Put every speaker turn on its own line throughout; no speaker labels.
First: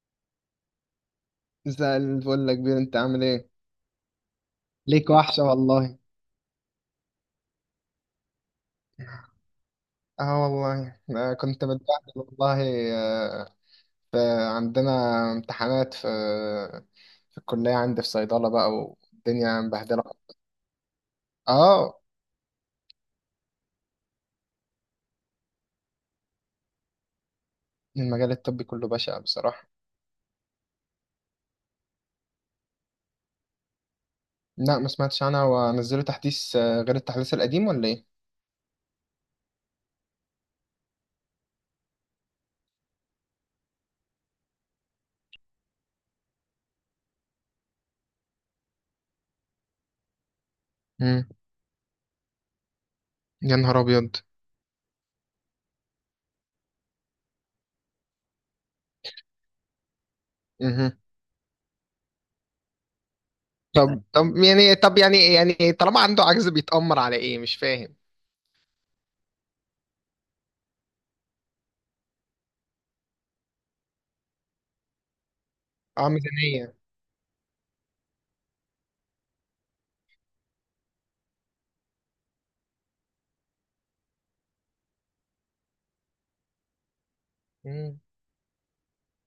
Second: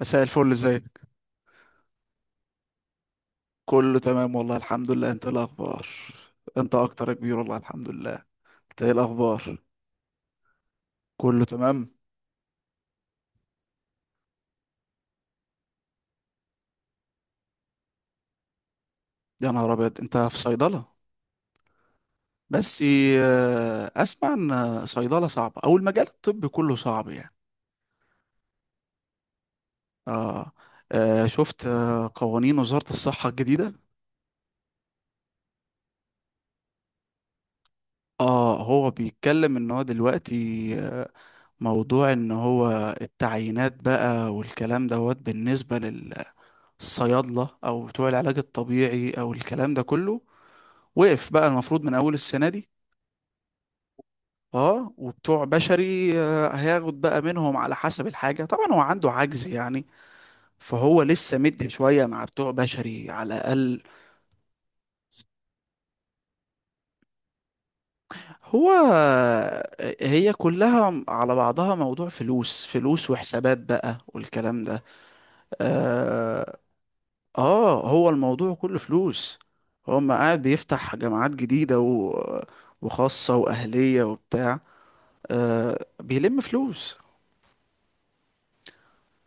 مساء الفل، ازيك؟
زي الفل يا كبير، انت عامل ايه؟
كله تمام والله، الحمد لله.
ليك
انت ايه
وحشة
الاخبار؟
والله.
انت اكتر يا كبير، والله الحمد لله. انت ايه الاخبار؟
اه والله،
كله
كنت
تمام.
متبهدل والله. آه. ف- عندنا امتحانات في الكلية، عندي في صيدلة بقى
يا
والدنيا
نهار ابيض،
مبهدلة.
انت في صيدله؟
اه
بس اسمع ان صيدله صعبه، او المجال الطبي كله صعب يعني.
المجال الطبي كله بشع بصراحة.
اه, شفت قوانين وزاره الصحه الجديده.
لا ما سمعتش عنها، ونزلوا تحديث غير التحديث القديم ولا ايه؟
اه هو بيتكلم ان هو دلوقتي آه، موضوع ان هو التعيينات بقى والكلام دوت، بالنسبه الصيادلة أو بتوع العلاج الطبيعي أو الكلام ده كله
مم.
وقف بقى، المفروض من أول السنة دي.
يا نهار ابيض.
اه وبتوع بشري هياخد بقى منهم على حسب الحاجة، طبعا هو عنده عجز يعني،
مهم.
فهو لسه مد شوية مع بتوع بشري على الأقل.
طب طب يعني طالما عنده عجز بيتأمر على ايه، مش فاهم.
هو آه، هي كلها على بعضها موضوع فلوس، فلوس وحسابات بقى والكلام ده.
اه
آه،
ميزانية.
اه هو الموضوع كله فلوس. هو ما قاعد بيفتح جامعات جديدة وخاصة وأهلية وبتاع، بيلم فلوس.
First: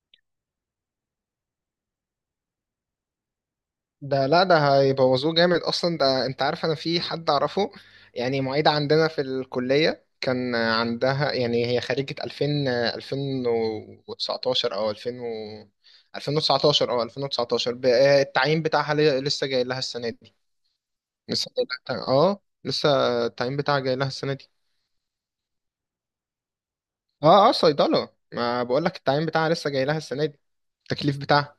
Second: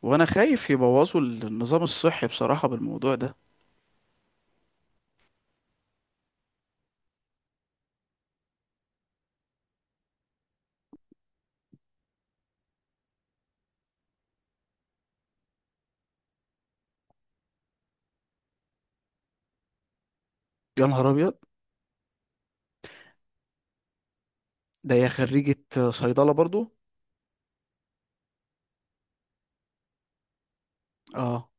وأنا خايف يبوظوا النظام الصحي بصراحة بالموضوع ده.
ده لا، ده هيبوظوه جامد اصلا. ده انت عارف انا في حد اعرفه يعني، معيدة عندنا في الكلية كان عندها، يعني هي خريجة 2000 2019 او 2000 و 2019 او 2019 التعيين بتاعها لسه جاي لها السنة دي.
يا نهار أبيض،
لسه جاي لها، اه لسه التعيين بتاعها جاي لها السنة دي.
ده هي خريجة صيدلة برضو؟
اه اه صيدلة، ما بقول لك التعيين بتاعها لسه جاي لها السنة دي، التكليف
اه،
بتاعها.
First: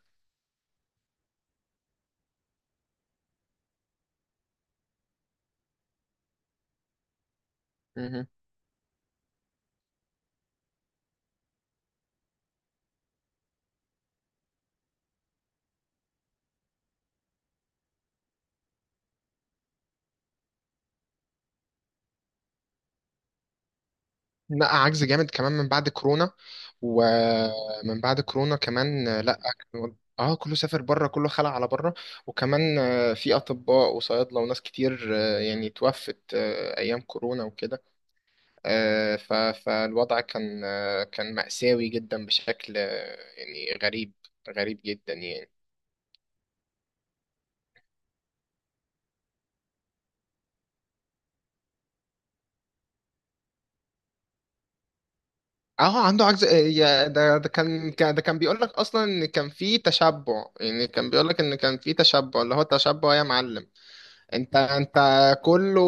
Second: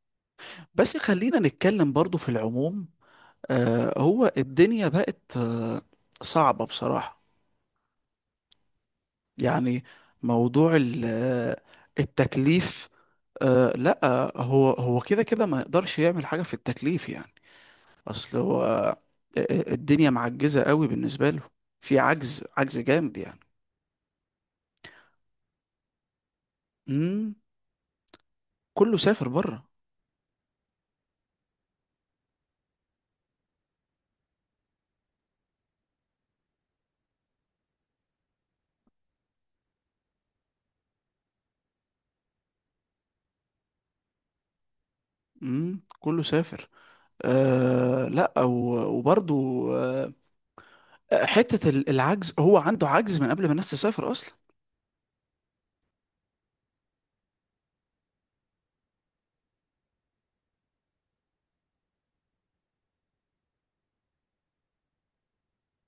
بس خلينا نتكلم برضو في العموم. هو الدنيا بقت صعبة بصراحة يعني. موضوع التكليف، أه لا، هو كده كده ما يقدرش يعمل حاجة في التكليف يعني. اصل هو الدنيا معجزة قوي بالنسبة له. في عجز، عجز جامد يعني.
لا عجز جامد كمان من بعد كورونا.
امم
ومن بعد كورونا
كله
كمان،
سافر
لا.
بره.
اه كله سافر بره، كله خلع على بره. وكمان في اطباء وصيادله وناس كتير، يعني توفت ايام كورونا وكده. آه، ف- فالوضع كان كان مأساوي جدا، بشكل يعني غريب، غريب جدا يعني.
كله سافر. أه لا، وبرضو أه، حتة العجز، هو عنده عجز من قبل ما الناس تسافر اصلا.
اه عنده عجز ده كان ده كان بيقول لك اصلا ان كان في تشبع. يعني كان بيقول لك ان كان في تشبع، اللي هو التشبع يا معلم. انت كله،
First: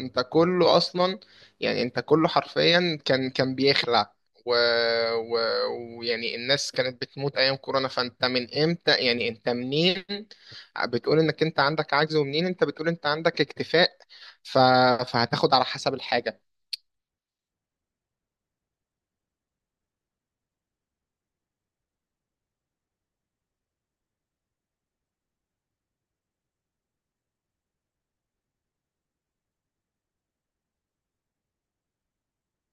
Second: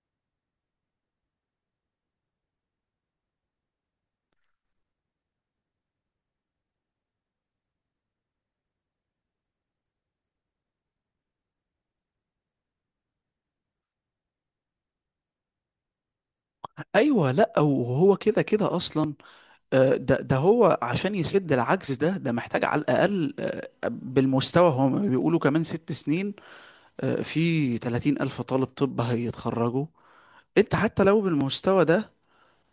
انت كله اصلا، يعني انت كله حرفيا كان بيخلع، و... و... ويعني الناس كانت بتموت ايام كورونا. فانت من امتى؟ يعني انت منين بتقول انك انت عندك عجز، ومنين انت بتقول انت عندك اكتفاء؟ ف... فهتاخد على حسب الحاجة.
ايوه لا، وهو كده كده اصلا. ده هو عشان يسد العجز ده، ده محتاج على الاقل بالمستوى، هم بيقولوا كمان ست سنين. في 30 ألف طالب طب هيتخرجوا. أنت حتى لو بالمستوى ده،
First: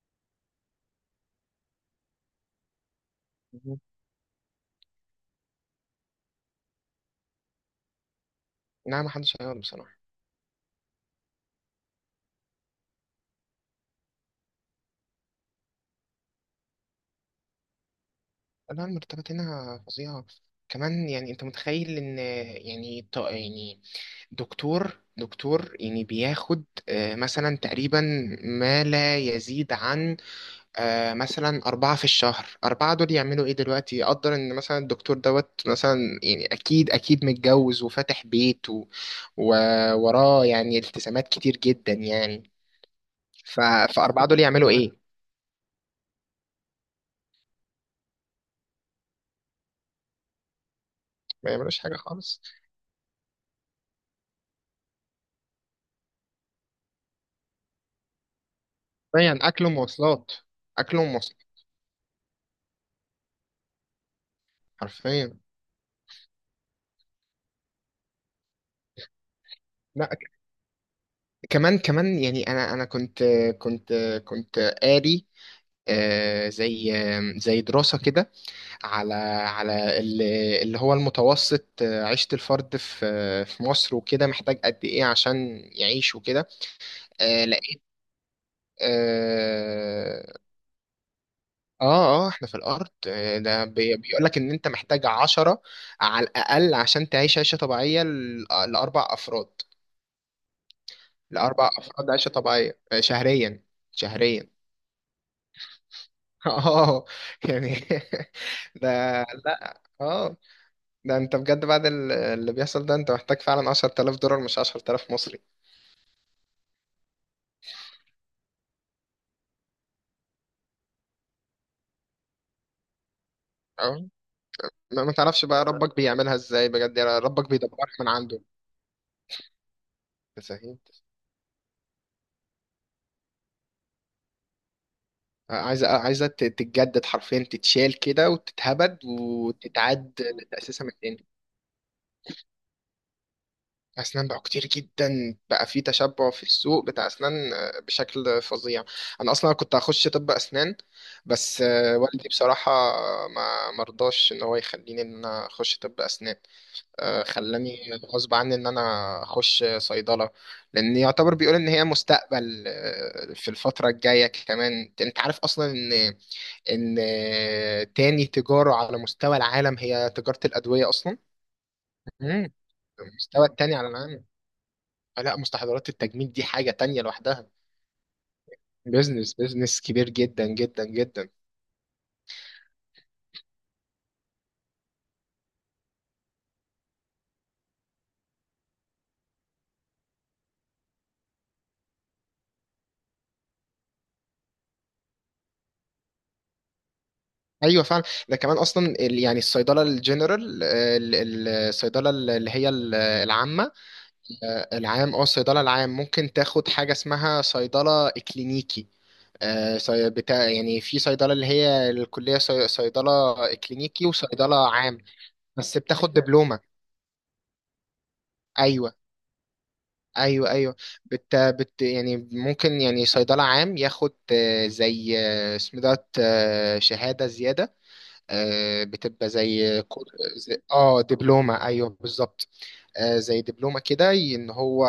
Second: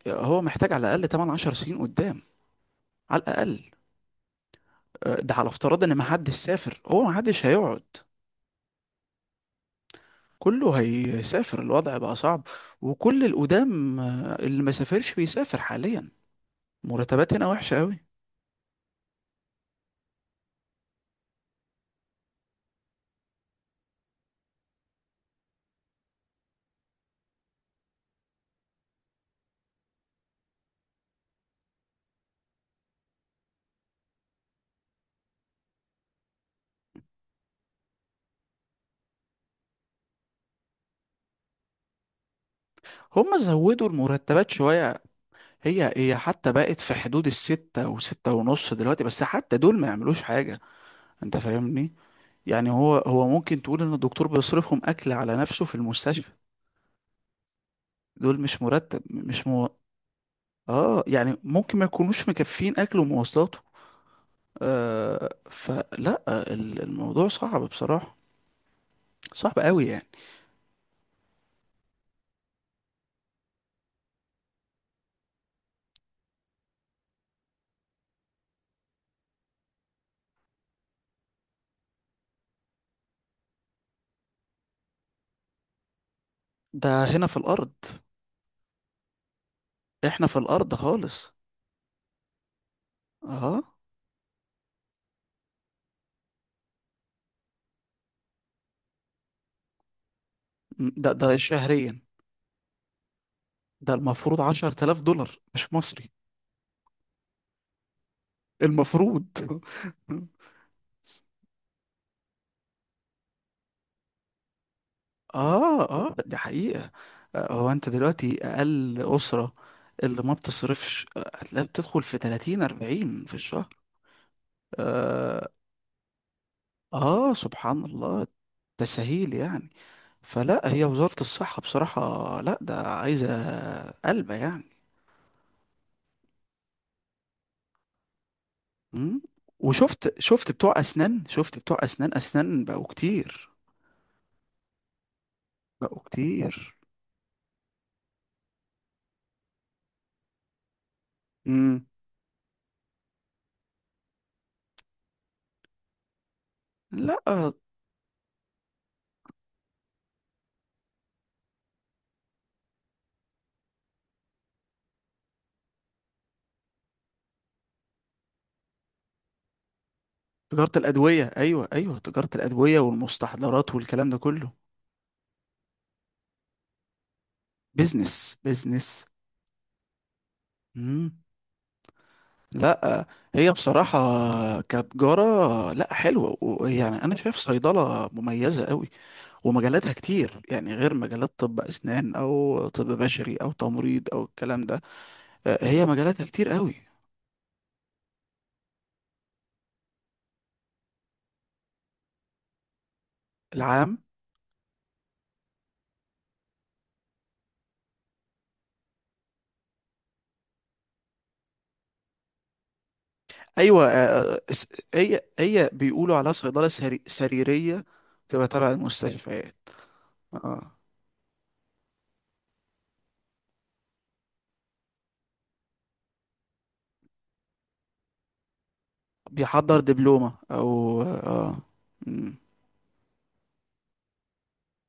هو محتاج على الأقل 8 10 سنين قدام، على الأقل.
مهم.
ده على افتراض إن محدش سافر، هو محدش هيقعد.
لا ما حدش هيقعد بصراحة.
كله هيسافر، الوضع بقى صعب. وكل القدام اللي ما سافرش بيسافر حاليا. مرتبات هنا وحشة قوي.
لا المرتبات هنا فظيعة. كمان يعني انت متخيل ان، يعني يعني دكتور يعني بياخد مثلا تقريبا ما لا يزيد عن مثلا أربعة في الشهر. أربعة دول يعملوا إيه دلوقتي؟ يقدر إن مثلا الدكتور دوت، مثلا يعني أكيد أكيد متجوز وفاتح بيت و- ووراه يعني التزامات كتير جدا يعني.
هما
ف-
زودوا
فأربعة دول
المرتبات
يعملوا
شوية.
إيه؟
هي حتى بقت في حدود الستة وستة ونص دلوقتي، بس حتى دول ما يعملوش حاجة. انت
ما يعملوش
فاهمني؟
حاجة خالص.
يعني هو ممكن تقول ان الدكتور بيصرفهم اكل على نفسه في المستشفى. دول مش مرتب،
يعني
مش
أكل
مو...
ومواصلات. أكل
اه يعني
ومواصلات،
ممكن ما يكونوش مكفين اكله ومواصلاته.
حرفيا.
فلا الموضوع صعب بصراحة، صعب قوي
لا
يعني.
كمان كمان يعني، انا كنت، كنت كنت قاري زي، زي دراسة كده على اللي هو المتوسط، عيشة الفرد في مصر وكده، محتاج قد إيه عشان يعيش وكده.
ده هنا في الارض،
لقيت،
احنا
اه
في الارض خالص.
اه احنا في الأرض.
اه
ده بيقولك إن أنت محتاج عشرة على الأقل عشان تعيش عيشة طبيعية لأربع أفراد.
ده
لأربع
شهريا؟
أفراد عيشة طبيعية، شهريا.
ده المفروض
شهريا.
عشرة آلاف دولار، مش مصري
اه يعني ده
المفروض.
لا اه، ده انت بجد بعد اللي بيحصل ده، انت محتاج فعلا 10,000 دولار مش 10,000 مصري.
اه اه، دي حقيقة. هو انت دلوقتي اقل اسرة اللي ما بتصرفش هتلاقيها بتدخل في 30 40 في الشهر.
اه ما ما تعرفش
آه,
بقى ربك بيعملها ازاي بجد يعني،
اه
ربك
سبحان
بيدبرها من
الله،
عنده.
تسهيل يعني. فلا
فاهم.
هي وزارة الصحة بصراحة، لا ده عايزة قلبة يعني.
عايزه عايزه تتجدد حرفيا، تتشال كده وتتهبد
مم.
وتتعاد
وشفت بتوع
لتأسيسها من
اسنان،
تاني.
اسنان بقوا كتير،
اسنان بقى كتير جدا، بقى في
بقوا
تشبع في
كتير.
السوق بتاع اسنان بشكل فظيع. انا اصلا كنت هخش طب اسنان، بس
مم.
والدي بصراحه ما مرضاش ان هو يخليني ان انا اخش طب اسنان.
لا،
خلاني غصب عني ان انا اخش صيدله، لان يعتبر بيقول ان هي مستقبل في الفتره الجايه. كمان انت عارف اصلا ان، تاني تجاره على مستوى العالم هي تجاره
تجارة
الادويه اصلا.
الأدوية، أيوة أيوة، تجارة
مم.
الأدوية
المستوى
والمستحضرات
التاني على
والكلام ده
العالم.
كله.
لا، مستحضرات التجميل دي حاجه تانية لوحدها.
بيزنس بيزنس.
بيزنس بيزنس كبير جدا جدا
مم.
جدا.
لا هي بصراحة كتجارة لا حلوة، ويعني أنا شايف صيدلة مميزة قوي، ومجالاتها كتير يعني غير مجالات طب أسنان أو طب بشري أو تمريض أو الكلام ده. هي مجالاتها كتير قوي.
ايوه فعلا. ده كمان اصلا يعني الصيدله الجنرال، الصيدله اللي هي العامه.
العام،
العام، اه الصيدلة العام ممكن تاخد حاجة اسمها صيدلة اكلينيكي. بتاع يعني في صيدلة اللي هي الكلية صيدلة
أيوة
اكلينيكي وصيدلة عام.
هي
بس بتاخد
بيقولوا عليها
دبلومة.
صيدلة سريرية، تبقى تبع
ايوه
المستشفيات.
ايوه
اه،
ايوه. بت يعني ممكن يعني صيدلة عام ياخد زي، اسمه دوت، شهادة زيادة. بتبقى
بيحضر دبلومة
اه
أو اه. آه،
دبلومة. ايوه
مم.
بالظبط. زي دبلومة كده ان هو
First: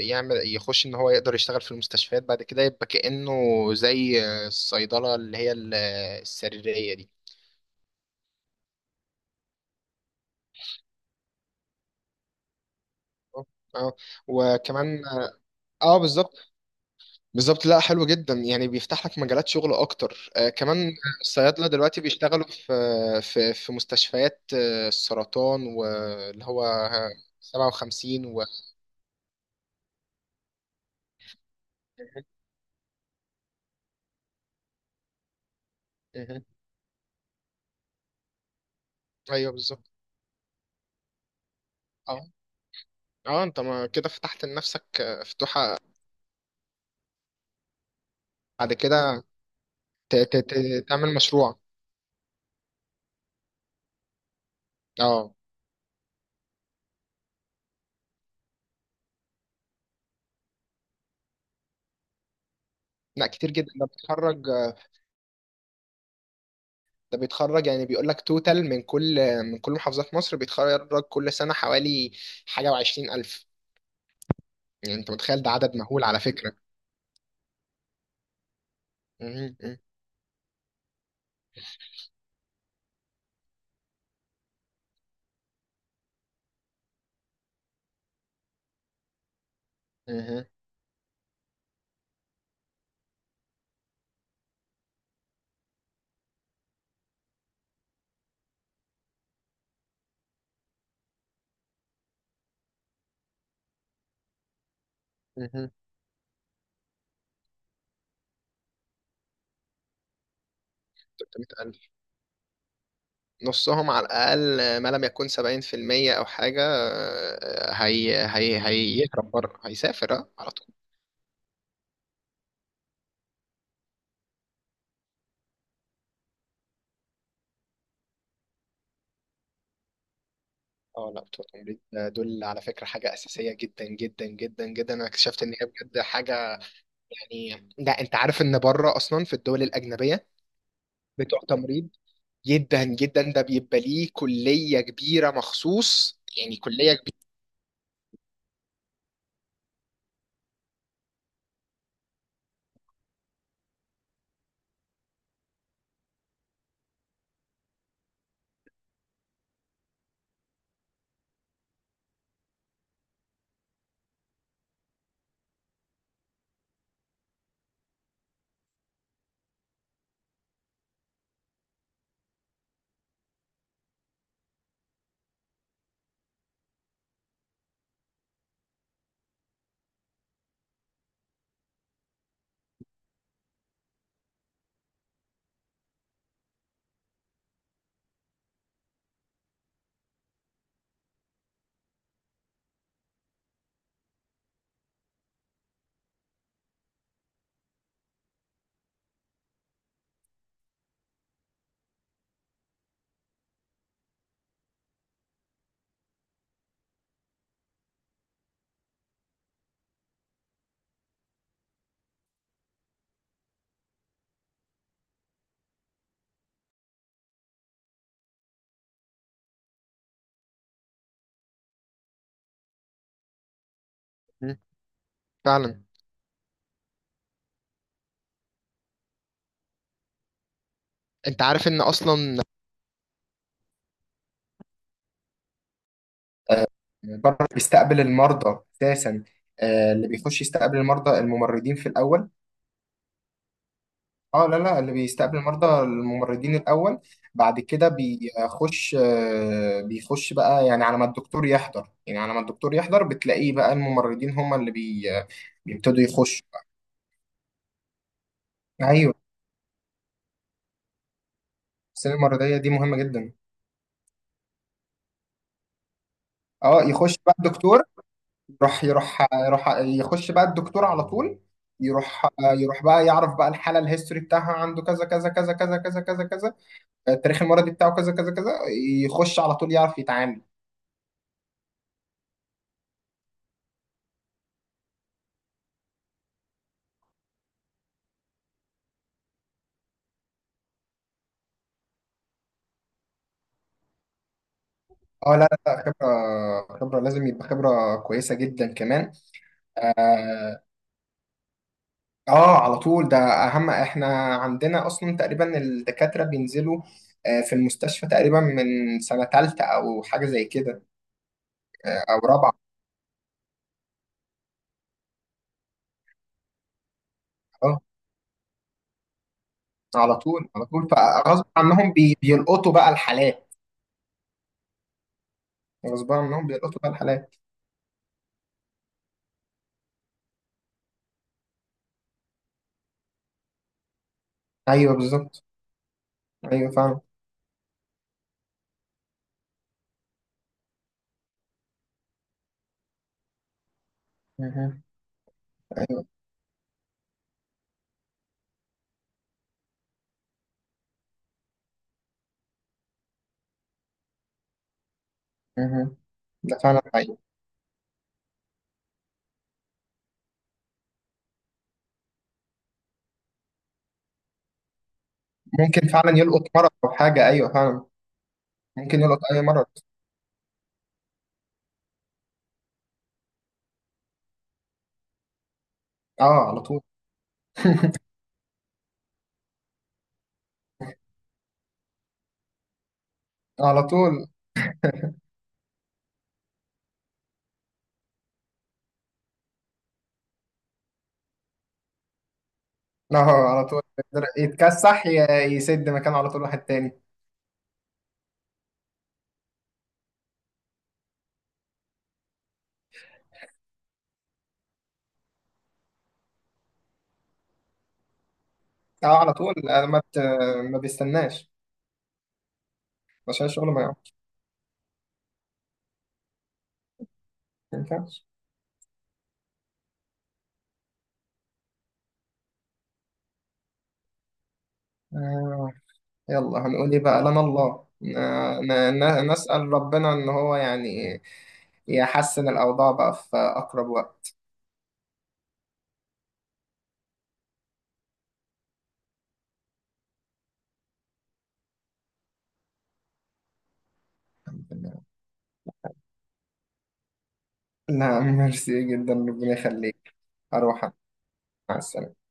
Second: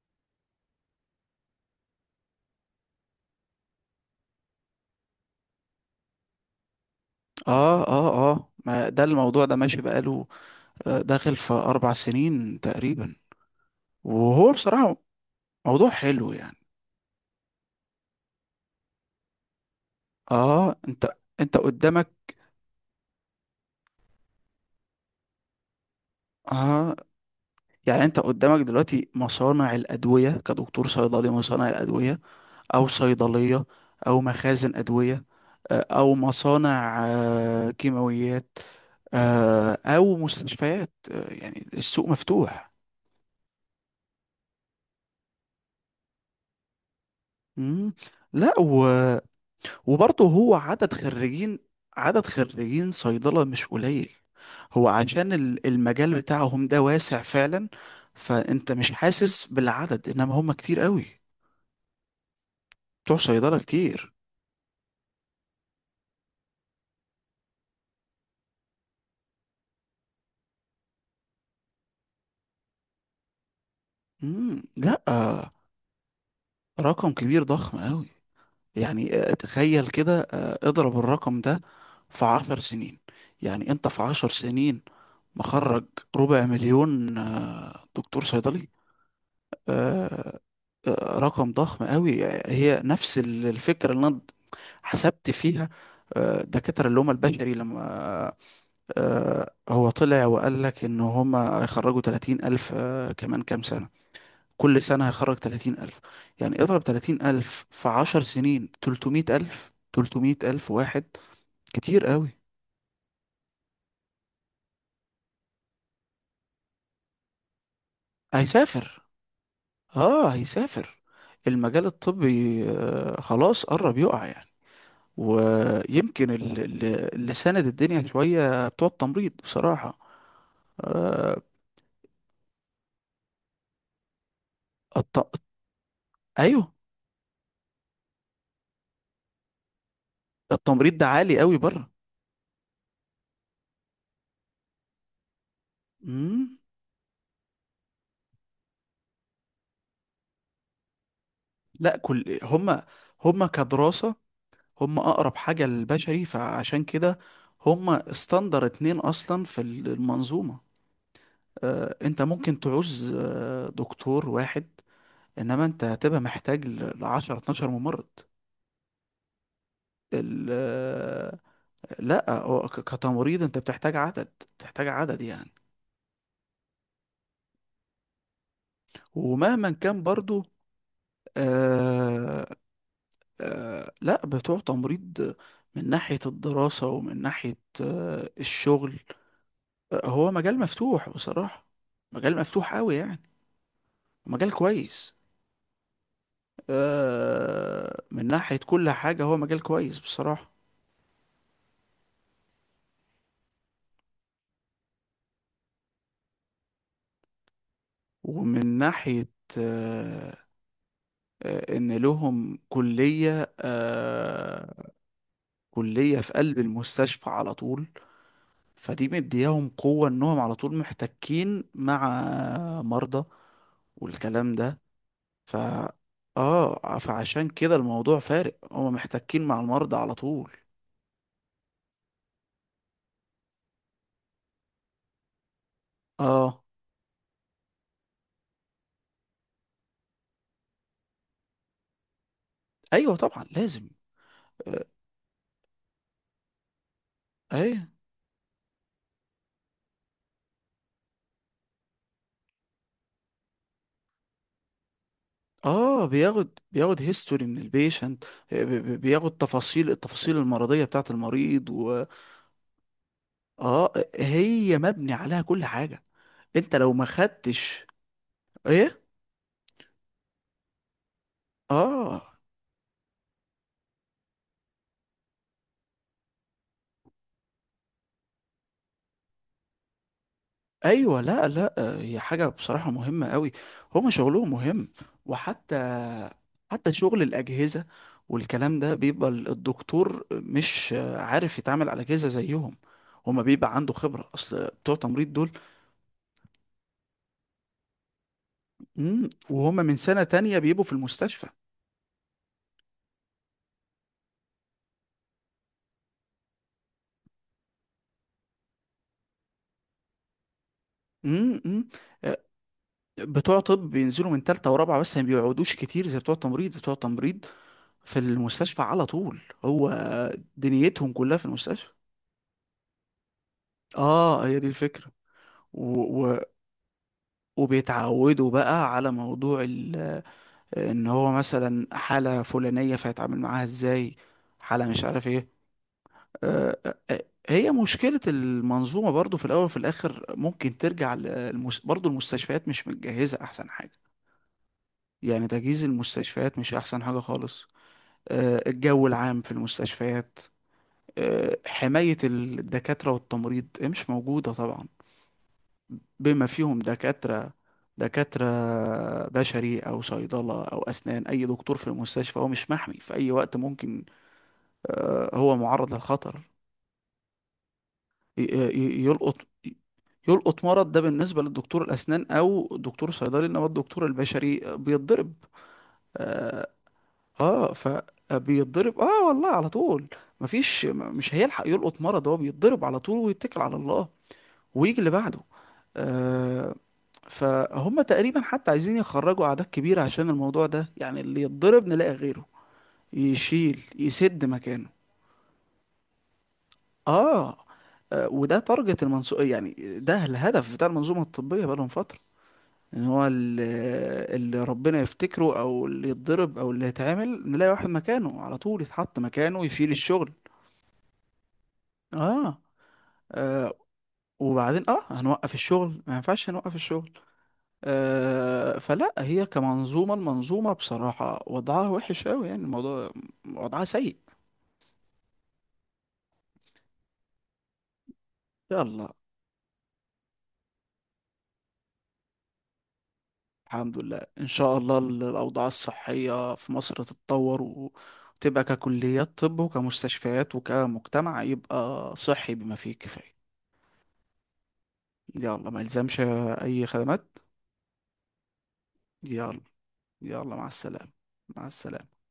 يعمل، يخش ان هو يقدر يشتغل في المستشفيات بعد كده، يبقى كأنه زي الصيدلة اللي هي السريرية دي.
اه اه اه، ما ده الموضوع ده ماشي بقاله داخل في اربع سنين تقريبا،
اه
وهو بصراحة
وكمان اه
موضوع حلو
بالظبط،
يعني.
بالظبط. لا حلو جدا، يعني بيفتح لك مجالات شغل اكتر آه
اه،
كمان.
انت
الصيادلة دلوقتي
قدامك.
بيشتغلوا في مستشفيات السرطان، واللي هو
اه يعني انت
57 و
قدامك دلوقتي مصانع الادوية، كدكتور صيدلي مصانع الادوية او صيدلية او مخازن ادوية او
مهم.
مصانع كيماويات
ايوه بالظبط.
او مستشفيات. يعني السوق
اه
مفتوح.
اه انت ما كده فتحت لنفسك فتوحة
مم. لا
بعد كده،
وبرضه هو عدد
تعمل
خريجين،
مشروع.
عدد خريجين صيدلة مش قليل، هو عشان
اه
المجال بتاعهم ده واسع فعلا، فانت مش حاسس بالعدد، انما هم كتير قوي، بتوع
لا كتير
صيدلة
جدا ده
كتير.
بيتخرج، ده بيتخرج يعني بيقول لك توتال من كل، من كل محافظات مصر بيتخرج كل سنة حوالي حاجة وعشرين ألف.
مم.
يعني
لا
انت متخيل؟ ده عدد مهول على فكرة.
رقم كبير، ضخم قوي يعني.
مهم.
تخيل كده اضرب الرقم ده في عشر سنين، يعني انت في عشر سنين مخرج ربع مليون دكتور صيدلي. آه،
مهم.
رقم ضخم قوي. هي نفس الفكرة اللي انا حسبت فيها دكاترة اللي هم البشري، لما هو طلع وقال لك ان هم هيخرجوا 30 ألف كمان كام سنة، كل سنة هيخرج
مهم.
30 ألف. يعني اضرب 30 ألف في 10 سنين، 300 ألف، 300 ألف واحد.
300,000،
كتير قوي.
نصهم على الأقل ما لم يكن 70% أو حاجة، هي
هيسافر،
هيهرب بره، هيسافر
اه
اه على طول.
هيسافر. المجال الطبي خلاص قرب يقع يعني. ويمكن اللي ساند الدنيا شوية بتوع التمريض بصراحة.
اه لا
آه،
بتوع التمريض، دول على فكرة حاجة أساسية جدا جدا جدا جدا. أنا
الت...
اكتشفت إن هي بجد حاجة
أيوه.
يعني. ده انت عارف ان بره اصلا في الدول الاجنبيه،
التمريض ده عالي
بتوع
قوي
تمريض
بره.
جدا جدا، ده بيبقى ليه كليه كبيره مخصوص. يعني
مم.
كليه كبيره.
لا كل هما، هما كدراسة، هما أقرب حاجة للبشري، فعشان كده هما استندر اتنين أصلا في المنظومة. أنت ممكن تعوز دكتور واحد، إنما أنت هتبقى محتاج ل 10 12 ممرض. ال- لا هو كتمريض انت بتحتاج عدد، بتحتاج عدد يعني. ومهما كان برضو آه لا بتوع تمريض من ناحية الدراسة ومن ناحية الشغل، هو مجال مفتوح بصراحة، مجال مفتوح قوي يعني. مجال كويس من ناحية كل حاجة. هو مجال كويس بصراحة، ومن ناحية آه ان لهم كلية، كلية في قلب المستشفى على طول، فدي مدياهم قوة انهم على طول محتكين مع مرضى والكلام
مم.
ده. ف
فعلا.
اه فعشان كده الموضوع فارق، هما محتكين مع المرضى على طول.
انت عارف ان اصلا
اه
آه، بره بيستقبل المرضى اساسا. اللي بيخش يستقبل المرضى الممرضين في الاول.
ايوه طبعا لازم.
اه لا لا،
آه،
اللي بيستقبل المرضى الممرضين الاول. بعد
ايوه
كده بيخش بيخش بقى يعني على ما الدكتور يحضر، يعني على ما الدكتور يحضر بتلاقيه بقى الممرضين هم اللي بي، بيبتدوا
اه
يخشوا.
بياخد هيستوري من البيشنت،
ايوه.
بياخد تفاصيل، التفاصيل المرضية بتاعت المريض. و
السنه المرضيه دي مهمه جدا.
اه هي مبني عليها كل حاجة. انت
اه
لو ما
يخش بقى الدكتور،
خدتش
يروح
ايه.
يروح يروح يخش بقى الدكتور على طول.
اه
يروح، يروح بقى يعرف بقى الحاله، الهيستوري بتاعها عنده كذا كذا كذا كذا كذا كذا كذا. التاريخ المرضي بتاعه كذا كذا كذا. يخش على طول، يعرف يتعامل.
ايوه لا لا، هي حاجه بصراحه مهمه قوي، هما شغلهم مهم. وحتى شغل الاجهزه والكلام ده، بيبقى الدكتور مش عارف يتعامل على اجهزه زيهم. هما بيبقى عنده خبره، اصل بتوع تمريض
اه لا
دول
لا لا، خبره، خبره لازم يبقى خبره كويسه جدا كمان.
مم، وهما من سنه تانية
اه
بيبقوا في المستشفى.
على طول. ده اهم، احنا عندنا اصلا تقريبا الدكاتره بينزلوا في المستشفى تقريبا من سنه ثالثه او حاجه زي كده،
مم.
او رابعه.
بتوع طب بينزلوا من تالتة ورابعة، بس ما بيقعدوش كتير زي بتوع تمريض. بتوع تمريض
اه
في المستشفى على طول، هو
على طول، على طول
دنيتهم كلها في
فغصب
المستشفى.
عنهم بيلقطوا بقى الحالات.
اه هي دي الفكرة.
غصب
و- و-
عنهم بيلقطوا بقى الحالات.
وبيتعودوا بقى على موضوع ان هو مثلا حالة فلانية فيتعامل معاها ازاي، حالة
ايوه
مش عارف
بالظبط.
ايه.
ايوه فعلا.
هي مشكلة المنظومة برضو في الاول وفي الاخر ممكن ترجع برضو المستشفيات مش متجهزة احسن حاجة
مهم.
يعني، تجهيز
ايوه.
المستشفيات مش احسن حاجة خالص. الجو العام في المستشفيات، حماية الدكاترة والتمريض مش موجودة طبعا،
مهم.
بما
ده
فيهم
فعلا حقيقي.
دكاترة. دكاترة بشري أو صيدلة أو أسنان، أي دكتور في المستشفى هو مش محمي، في أي وقت ممكن هو
ممكن
معرض
فعلا
للخطر.
يلقط مرض او حاجه، ايوه فعلا. ممكن يلقط
يلقط،
اي مرض.
يلقط مرض. ده بالنسبة للدكتور الأسنان أو دكتور صيدلي، إنما الدكتور البشري بيتضرب.
اه على
آه
طول.
فبيتضرب والله على طول. مفيش مش هيلحق يلقط مرض، هو بيتضرب على طول ويتكل على
على
الله،
طول.
ويجي اللي بعده. آه فهم تقريبا حتى عايزين يخرجوا أعداد كبيرة عشان الموضوع ده يعني، اللي يتضرب نلاقي غيره
اه على
يشيل،
طول، يقدر
يسد مكانه.
يتكسح يسد مكانه على طول واحد تاني.
آه وده تارجت المنظومة يعني، ده الهدف بتاع المنظومة الطبية بقالهم فترة، ان هو اللي ربنا يفتكره او اللي يتضرب او اللي يتعامل نلاقي واحد مكانه على طول
اه
يتحط
على طول
مكانه يشيل الشغل.
ما بيستناش
اه,
عشان الشغل
آه
ما يقعدش.
وبعدين اه هنوقف الشغل، ما ينفعش نوقف الشغل.
ما
فلا هي كمنظومة، المنظومة بصراحة وضعها وحش أوي يعني، الموضوع وضعها سيء.
ينفعش. يلا هنقول ايه بقى، لنا الله.
يلا،
نسأل ربنا ان هو يعني يحسن الاوضاع بقى في اقرب
الحمد لله،
وقت.
إن شاء الله الأوضاع الصحية في مصر تتطور، و- وتبقى ككليات طب وكمستشفيات وكمجتمع يبقى صحي بما فيه الكفاية.
الحمد لله.
يلا ما يلزمش أي خدمات.
لا ميرسي جدا، ربنا
يلا،
يخليك.
يلا مع
اروح أنا.
السلامة. مع
مع
السلامة.
السلامة.